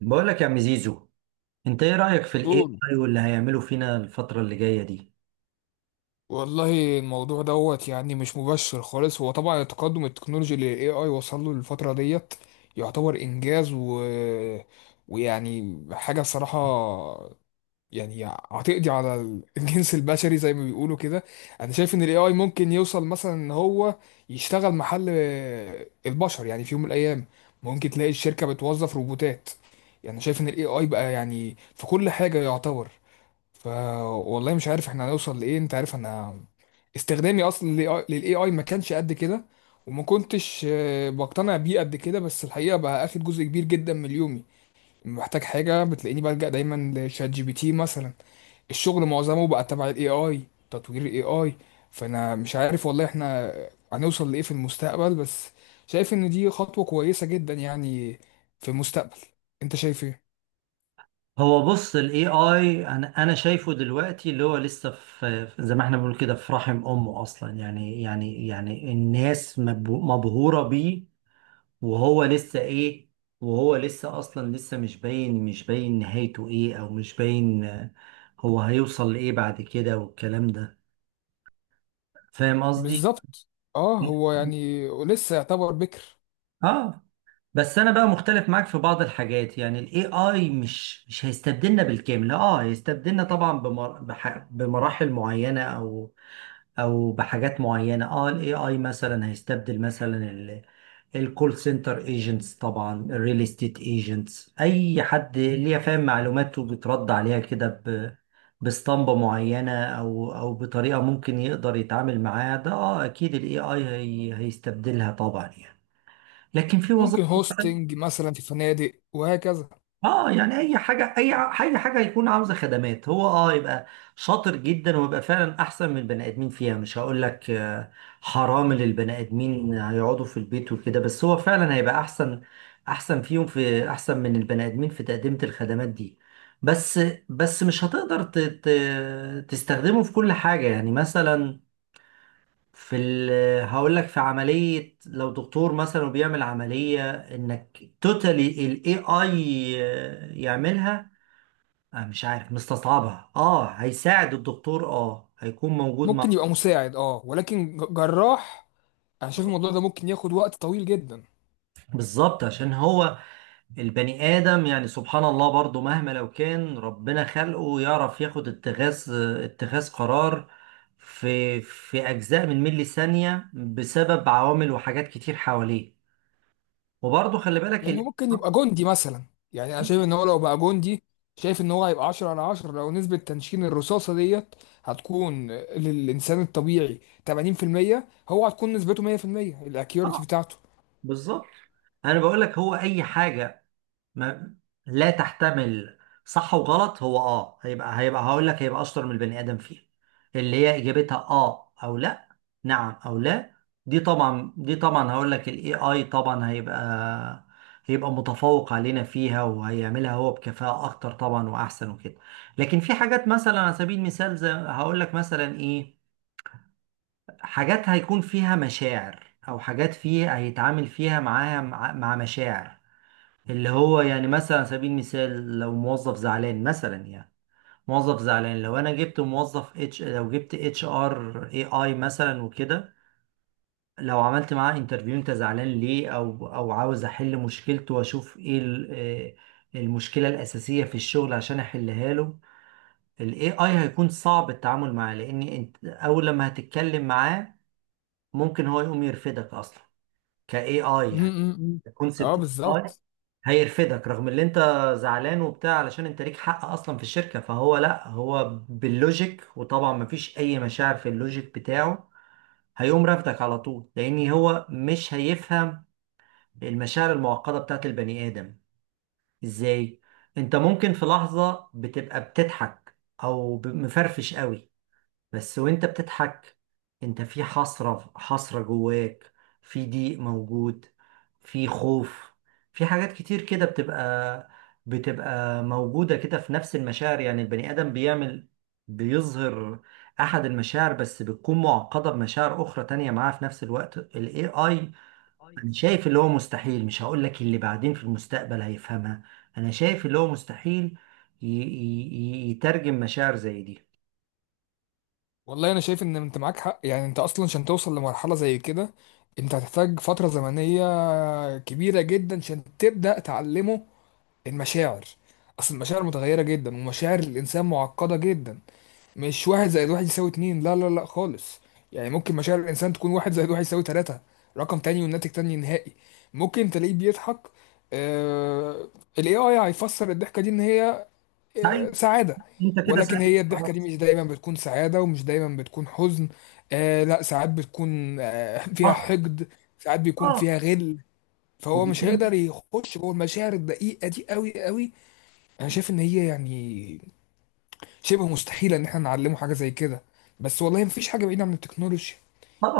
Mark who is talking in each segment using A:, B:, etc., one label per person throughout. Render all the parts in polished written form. A: بقول لك يا عم زيزو، انت ايه رأيك في الاي
B: قول.
A: اي واللي هيعمله فينا الفترة اللي جاية دي؟
B: والله الموضوع دوت يعني مش مبشر خالص. هو طبعا التقدم التكنولوجي اللي الاي اي وصل له الفترة ديت يعتبر انجاز. ويعني حاجة الصراحة، يعني هتقضي على الجنس البشري زي ما بيقولوا كده. انا شايف ان الاي اي ممكن يوصل مثلا ان هو يشتغل محل البشر يعني في يوم من الايام. ممكن تلاقي الشركة بتوظف روبوتات. يعني شايف ان الاي اي بقى يعني في كل حاجة يعتبر. ف والله مش عارف احنا هنوصل لايه. انت عارف انا استخدامي اصلا للاي اي ما كانش قد كده، وما كنتش بقتنع بيه قد كده. بس الحقيقه بقى اخد جزء كبير جدا من يومي. لما بحتاج حاجه بتلاقيني بلجأ دايما لشات جي بي تي مثلا. الشغل معظمه بقى تبع الاي اي، تطوير الاي اي. فانا مش عارف والله احنا هنوصل لايه في المستقبل، بس شايف ان دي خطوه كويسه جدا يعني في المستقبل. انت شايف ايه؟
A: هو بص الاي اي انا شايفه دلوقتي اللي هو لسه زي ما احنا بنقول كده في رحم امه اصلا. يعني الناس مبهورة بيه وهو لسه ايه، وهو لسه اصلا لسه مش باين، مش باين نهايته ايه، او مش باين هو هيوصل لايه بعد كده والكلام ده. فاهم قصدي؟
B: بالظبط. اه هو يعني لسه يعتبر بكر.
A: اه. بس انا بقى مختلف معاك في بعض الحاجات. يعني الاي اي مش هيستبدلنا بالكامل، اه هيستبدلنا طبعا بمراحل معينه او او بحاجات معينه. اه الاي اي مثلا هيستبدل مثلا الكول سنتر ايجنتس، طبعا الريل استيت ايجنتس، اي حد ليه فاهم معلومات وبترد عليها كده باسطمبة معينة، أو أو بطريقة ممكن يقدر يتعامل معاها. ده أه أكيد ال AI هي هيستبدلها طبعا يعني، لكن في
B: ممكن
A: وظائف.
B: هوستنج مثلا في فنادق وهكذا.
A: اه يعني اي حاجه اي حاجه هيكون عاوزه خدمات، هو اه يبقى شاطر جدا ويبقى فعلا احسن من البني ادمين فيها. مش هقول لك حرام اللي البني ادمين هيقعدوا في البيت وكده، بس هو فعلا هيبقى احسن، احسن فيهم، في احسن من البني ادمين في تقديم الخدمات دي. بس بس مش هتقدر تستخدمه في كل حاجه. يعني مثلا في ال هقول لك في عملية، لو دكتور مثلا وبيعمل عملية، انك توتالي الاي اي يعملها، آه مش عارف، مستصعبها. اه هيساعد الدكتور، اه هيكون موجود
B: ممكن
A: مع.
B: يبقى مساعد اه، ولكن جراح. انا شايف الموضوع ده ممكن ياخد وقت طويل جدا.
A: بالظبط عشان هو البني آدم يعني سبحان الله برضو مهما لو كان ربنا خلقه يعرف ياخد اتخاذ، اتخاذ قرار في في أجزاء من ملي ثانية بسبب عوامل وحاجات كتير حواليه. وبرضو خلي بالك.
B: يعني هو ممكن يبقى جندي مثلا. يعني انا شايف ان هو لو بقى جندي، شايف ان هو هيبقى 10 على 10 لو نسبة تنشين الرصاصة ديت هتكون للإنسان الطبيعي 80%، هو هتكون نسبته 100%،
A: ال...
B: الأكيوريتي بتاعته.
A: بالظبط. انا بقول لك هو اي حاجه ما لا تحتمل صح وغلط، هو اه هيبقى هقول لك هيبقى اشطر من البني ادم فيها، اللي هي اجابتها اه او لا، نعم او لا. دي طبعا هقول لك الاي اي طبعا هيبقى متفوق علينا فيها وهيعملها هو بكفاءة اكتر طبعا واحسن وكده. لكن في حاجات مثلا على سبيل المثال، زي هقول لك مثلا ايه، حاجات هيكون فيها مشاعر، او حاجات فيها هيتعامل فيها معاها مع مشاعر. اللي هو يعني مثلا على سبيل المثال لو موظف زعلان مثلا، يعني موظف زعلان، لو انا جبت موظف اتش، لو جبت اتش ار اي اي مثلا وكده، لو عملت معاه انترفيو، انت زعلان ليه، او او عاوز احل مشكلته واشوف ايه المشكلة الأساسية في الشغل عشان احلها له. الاي اي هيكون صعب التعامل معاه، لان انت اول لما هتتكلم معاه ممكن هو يقوم يرفدك اصلا كاي اي
B: م-
A: يعني،
B: م- م. اه
A: كونسبت.
B: بالظبط.
A: هيرفدك رغم اللي انت زعلان وبتاع، علشان انت ليك حق اصلا في الشركة، فهو لا، هو باللوجيك، وطبعا مفيش اي مشاعر في اللوجيك بتاعه، هيقوم رافدك على طول، لان هو مش هيفهم المشاعر المعقدة بتاعت البني ادم. ازاي؟ انت ممكن في لحظة بتبقى بتضحك مفرفش قوي، بس وانت بتضحك انت في حسرة، حسرة جواك، في ضيق موجود، في خوف، في حاجات كتير كده بتبقى موجودة كده في نفس المشاعر. يعني البني آدم بيعمل، بيظهر أحد المشاعر بس بتكون معقدة بمشاعر أخرى تانية معاه في نفس الوقت. ال AI، أنا شايف اللي هو مستحيل، مش هقول لك اللي بعدين في المستقبل هيفهمها، أنا شايف اللي هو مستحيل يترجم مشاعر زي دي.
B: والله انا شايف ان انت معاك حق، يعني انت اصلا عشان توصل لمرحله زي كده انت هتحتاج فتره زمنيه كبيره جدا عشان تبدا تعلمه المشاعر. اصل المشاعر متغيره جدا ومشاعر الانسان معقده جدا. مش واحد زائد واحد يساوي اتنين، لا لا لا خالص. يعني ممكن مشاعر الانسان تكون واحد زائد واحد يساوي تلاته، رقم تاني والناتج تاني نهائي. ممكن تلاقيه بيضحك. آه... الاي اي هيفسر الضحكه دي ان هي
A: صحيح.
B: سعادة.
A: انت كده
B: ولكن
A: ساعتها
B: هي الضحكة دي
A: خلاص.
B: مش دايما بتكون سعادة ومش دايما بتكون حزن. آه لا، ساعات بتكون فيها
A: اه.
B: حقد، ساعات بيكون
A: اه.
B: فيها غل. فهو مش
A: وبيكون.
B: هيقدر يخش جوه المشاعر الدقيقة دي قوي قوي. انا شايف ان هي يعني شبه مستحيلة ان احنا نعلمه حاجة زي كده. بس والله مفيش حاجة بعيدة عن التكنولوجيا.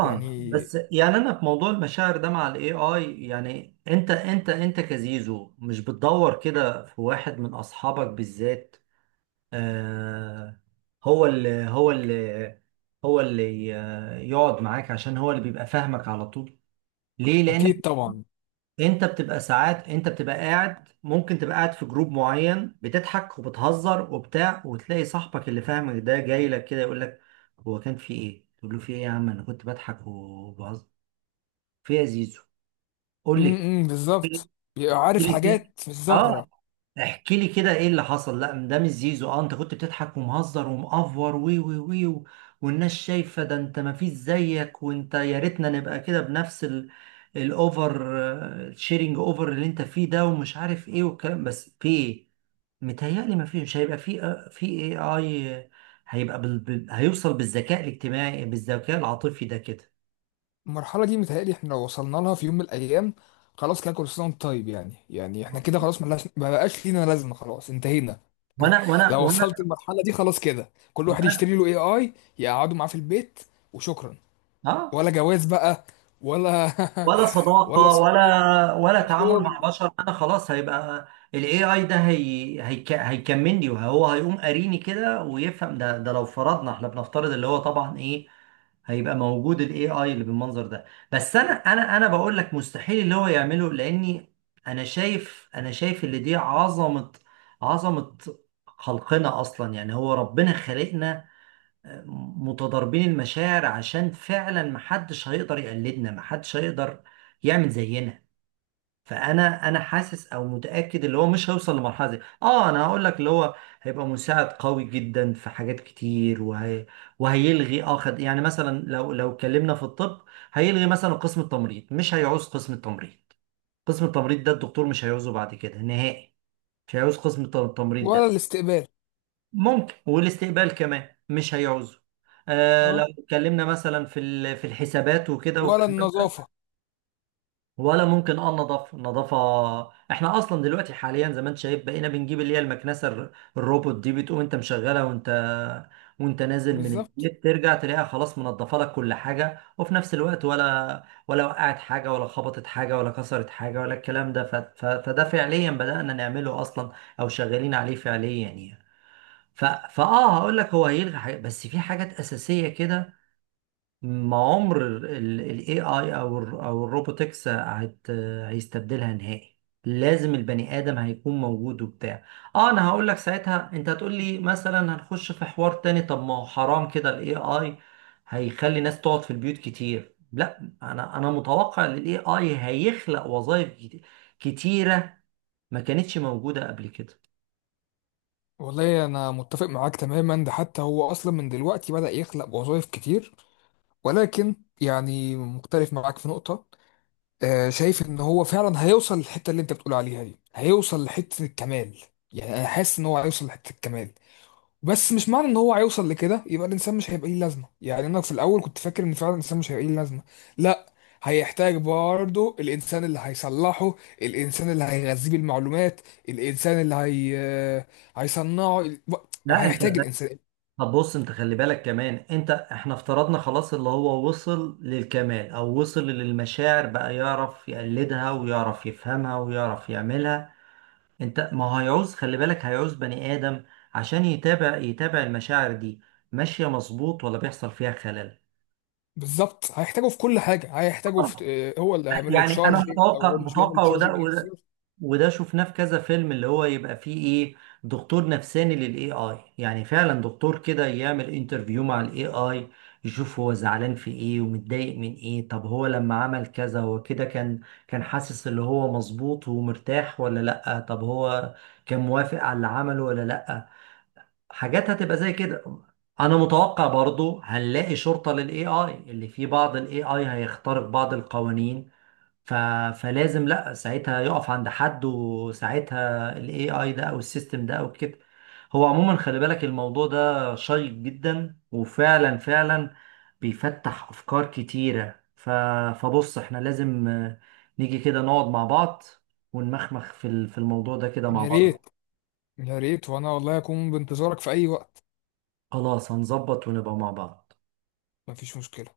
B: يعني
A: بس يعني انا في موضوع المشاعر ده مع الاي اي، يعني انت كزيزو مش بتدور كده في واحد من اصحابك بالذات، آه، هو اللي هو اللي هو اللي يقعد معاك عشان هو اللي بيبقى فاهمك على طول؟ ليه؟ لان
B: اكيد طبعا.
A: انت بتبقى ساعات، انت بتبقى قاعد، ممكن تبقى قاعد في جروب معين بتضحك وبتهزر وبتاع، وتلاقي صاحبك اللي فاهمك ده جاي لك كده يقول لك هو كان في ايه؟ تقول له في ايه يا عم، انا كنت بضحك وبهزر. في إيه يا زيزو؟ قول لي كده. في
B: بالظبط.
A: إيه؟
B: بيبقى
A: في
B: عارف
A: إيه؟ في إيه؟
B: حاجات مش ظاهرة.
A: اه احكي لي كده ايه اللي حصل. لا ده مش زيزو، اه انت كنت بتضحك ومهزر ومقفر والناس شايفه ده، انت ما فيش زيك، وانت يا ريتنا نبقى كده بنفس ال الاوفر، الشيرنج اوفر اللي انت فيه ده ومش عارف ايه والكلام، بس في ايه. متهيألي ما فيش هيبقى في في اي اي هيبقى هيوصل بالذكاء الاجتماعي بالذكاء العاطفي ده كده.
B: المرحلة دي متهيألي احنا لو وصلنا لها في يوم من الأيام خلاص كده، كل سنة وانت طيب، يعني احنا كده خلاص ملهاش، ما بقاش لينا لازمة، خلاص انتهينا.
A: وانا وانا
B: لو وصلت
A: وانا,
B: المرحلة دي خلاص كده كل واحد
A: وأنا...
B: يشتري له اي اي، يقعدوا معاه في البيت وشكرا.
A: اه،
B: ولا جواز بقى، ولا
A: ولا
B: ولا
A: صداقة
B: صحاب،
A: ولا
B: ولا
A: تعامل مع
B: شغل،
A: بشر، انا خلاص هيبقى الاي اي ده هي هيكملني وهو هيقوم قاريني كده ويفهم. ده ده لو فرضنا، احنا بنفترض اللي هو طبعا ايه، هيبقى موجود الاي اي اللي بالمنظر ده. بس انا بقول لك مستحيل اللي هو يعمله، لاني انا شايف اللي دي عظمة، عظمة خلقنا اصلا. يعني هو ربنا خلقنا متضاربين المشاعر عشان فعلا محدش هيقدر يقلدنا، محدش هيقدر يعمل زينا. فانا حاسس او متاكد اللي هو مش هيوصل لمرحله دي. اه انا هقول لك اللي هو هيبقى مساعد قوي جدا في حاجات كتير، وهي وهيلغي اخد، يعني مثلا لو اتكلمنا في الطب، هيلغي مثلا قسم التمريض، مش هيعوز قسم التمريض، قسم التمريض ده الدكتور مش هيعوزه بعد كده نهائي، مش هيعوز قسم التمريض
B: ولا
A: ده.
B: الاستقبال.
A: ممكن، والاستقبال كمان مش هيعوزه. آه
B: اه،
A: لو اتكلمنا مثلا في في الحسابات وكده
B: ولا
A: والكلام.
B: النظافة.
A: ولا ممكن اه النظافه، النظافه احنا اصلا دلوقتي حاليا زي ما انت شايف بقينا بنجيب اللي هي المكنسه الروبوت دي، بتقوم انت مشغلها، وانت وانت نازل من
B: بالظبط.
A: البيت، ترجع تلاقيها خلاص منظفه لك كل حاجه، وفي نفس الوقت ولا وقعت حاجه، ولا خبطت حاجه، ولا كسرت حاجه، ولا الكلام ده. فده فعليا بدأنا نعمله اصلا، او شغالين عليه فعليا يعني. فاه هقول لك هو هيلغي حاجات، بس في حاجات اساسيه كده ما عمر الاي اي او ال او الروبوتكس هيستبدلها نهائي. لازم البني ادم هيكون موجود وبتاع. اه انا هقول لك ساعتها انت هتقول لي مثلا، هنخش في حوار تاني، طب ما هو حرام كده الاي اي هيخلي ناس تقعد في البيوت كتير. لا انا متوقع ان الاي اي هيخلق وظائف كتيره ما كانتش موجوده قبل كده.
B: والله انا متفق معاك تماما، ده حتى هو اصلا من دلوقتي بدأ يخلق وظائف كتير، ولكن يعني مختلف معاك في نقطة. شايف ان هو فعلا هيوصل للحته اللي انت بتقول عليها دي، هيوصل لحته الكمال. يعني انا حاسس ان هو هيوصل لحته الكمال. بس مش معنى ان هو هيوصل لكده يبقى الانسان مش هيبقى ليه لازمه. يعني انا في الاول كنت فاكر ان فعلا الانسان مش هيبقى ليه لازمه. لا، هيحتاج برضه الانسان اللي هيصلحه، الانسان اللي هيغذيه بالمعلومات، الانسان اللي هي آه، هيصنعه،
A: لا انت
B: هيحتاج الانسان.
A: طب بص، انت خلي بالك كمان، انت احنا افترضنا خلاص اللي هو وصل للكمال، او وصل للمشاعر بقى يعرف يقلدها ويعرف يفهمها ويعرف يعملها، انت ما هو هيعوز، خلي بالك هيعوز بني ادم عشان يتابع المشاعر دي ماشية مظبوط ولا بيحصل فيها خلل.
B: بالظبط، هيحتاجه في كل حاجه، هيحتاجه في
A: طبعا.
B: آه، هو اللي هيعمل له
A: يعني انا
B: تشارجنج لو هو مش بيعمل
A: متوقع،
B: تشارجنج
A: وده
B: يوصل.
A: وده شفناه في كذا فيلم، اللي هو يبقى فيه ايه، دكتور نفساني للاي اي. يعني فعلا دكتور كده يعمل انترفيو مع الاي اي يشوف هو زعلان في ايه، ومتضايق من ايه، طب هو لما عمل كذا هو كده كان، كان حاسس اللي هو مظبوط ومرتاح ولا لأ، طب هو كان موافق على اللي عمله ولا لأ. حاجات هتبقى زي كده. انا متوقع برضو هنلاقي شرطة للاي اي، اللي فيه بعض الاي اي هيخترق بعض القوانين، ف... فلازم لا ساعتها يقف عند حد، وساعتها الاي اي ده او السيستم ده او كده. هو عموما خلي بالك الموضوع ده شيق جدا وفعلا فعلا بيفتح افكار كتيرة. فبص احنا لازم نيجي كده نقعد مع بعض ونمخمخ في في الموضوع ده كده مع
B: يا
A: بعض.
B: ريت، يا ريت وانا والله اكون بانتظارك في اي وقت.
A: خلاص هنظبط ونبقى مع بعض.
B: مفيش مشكلة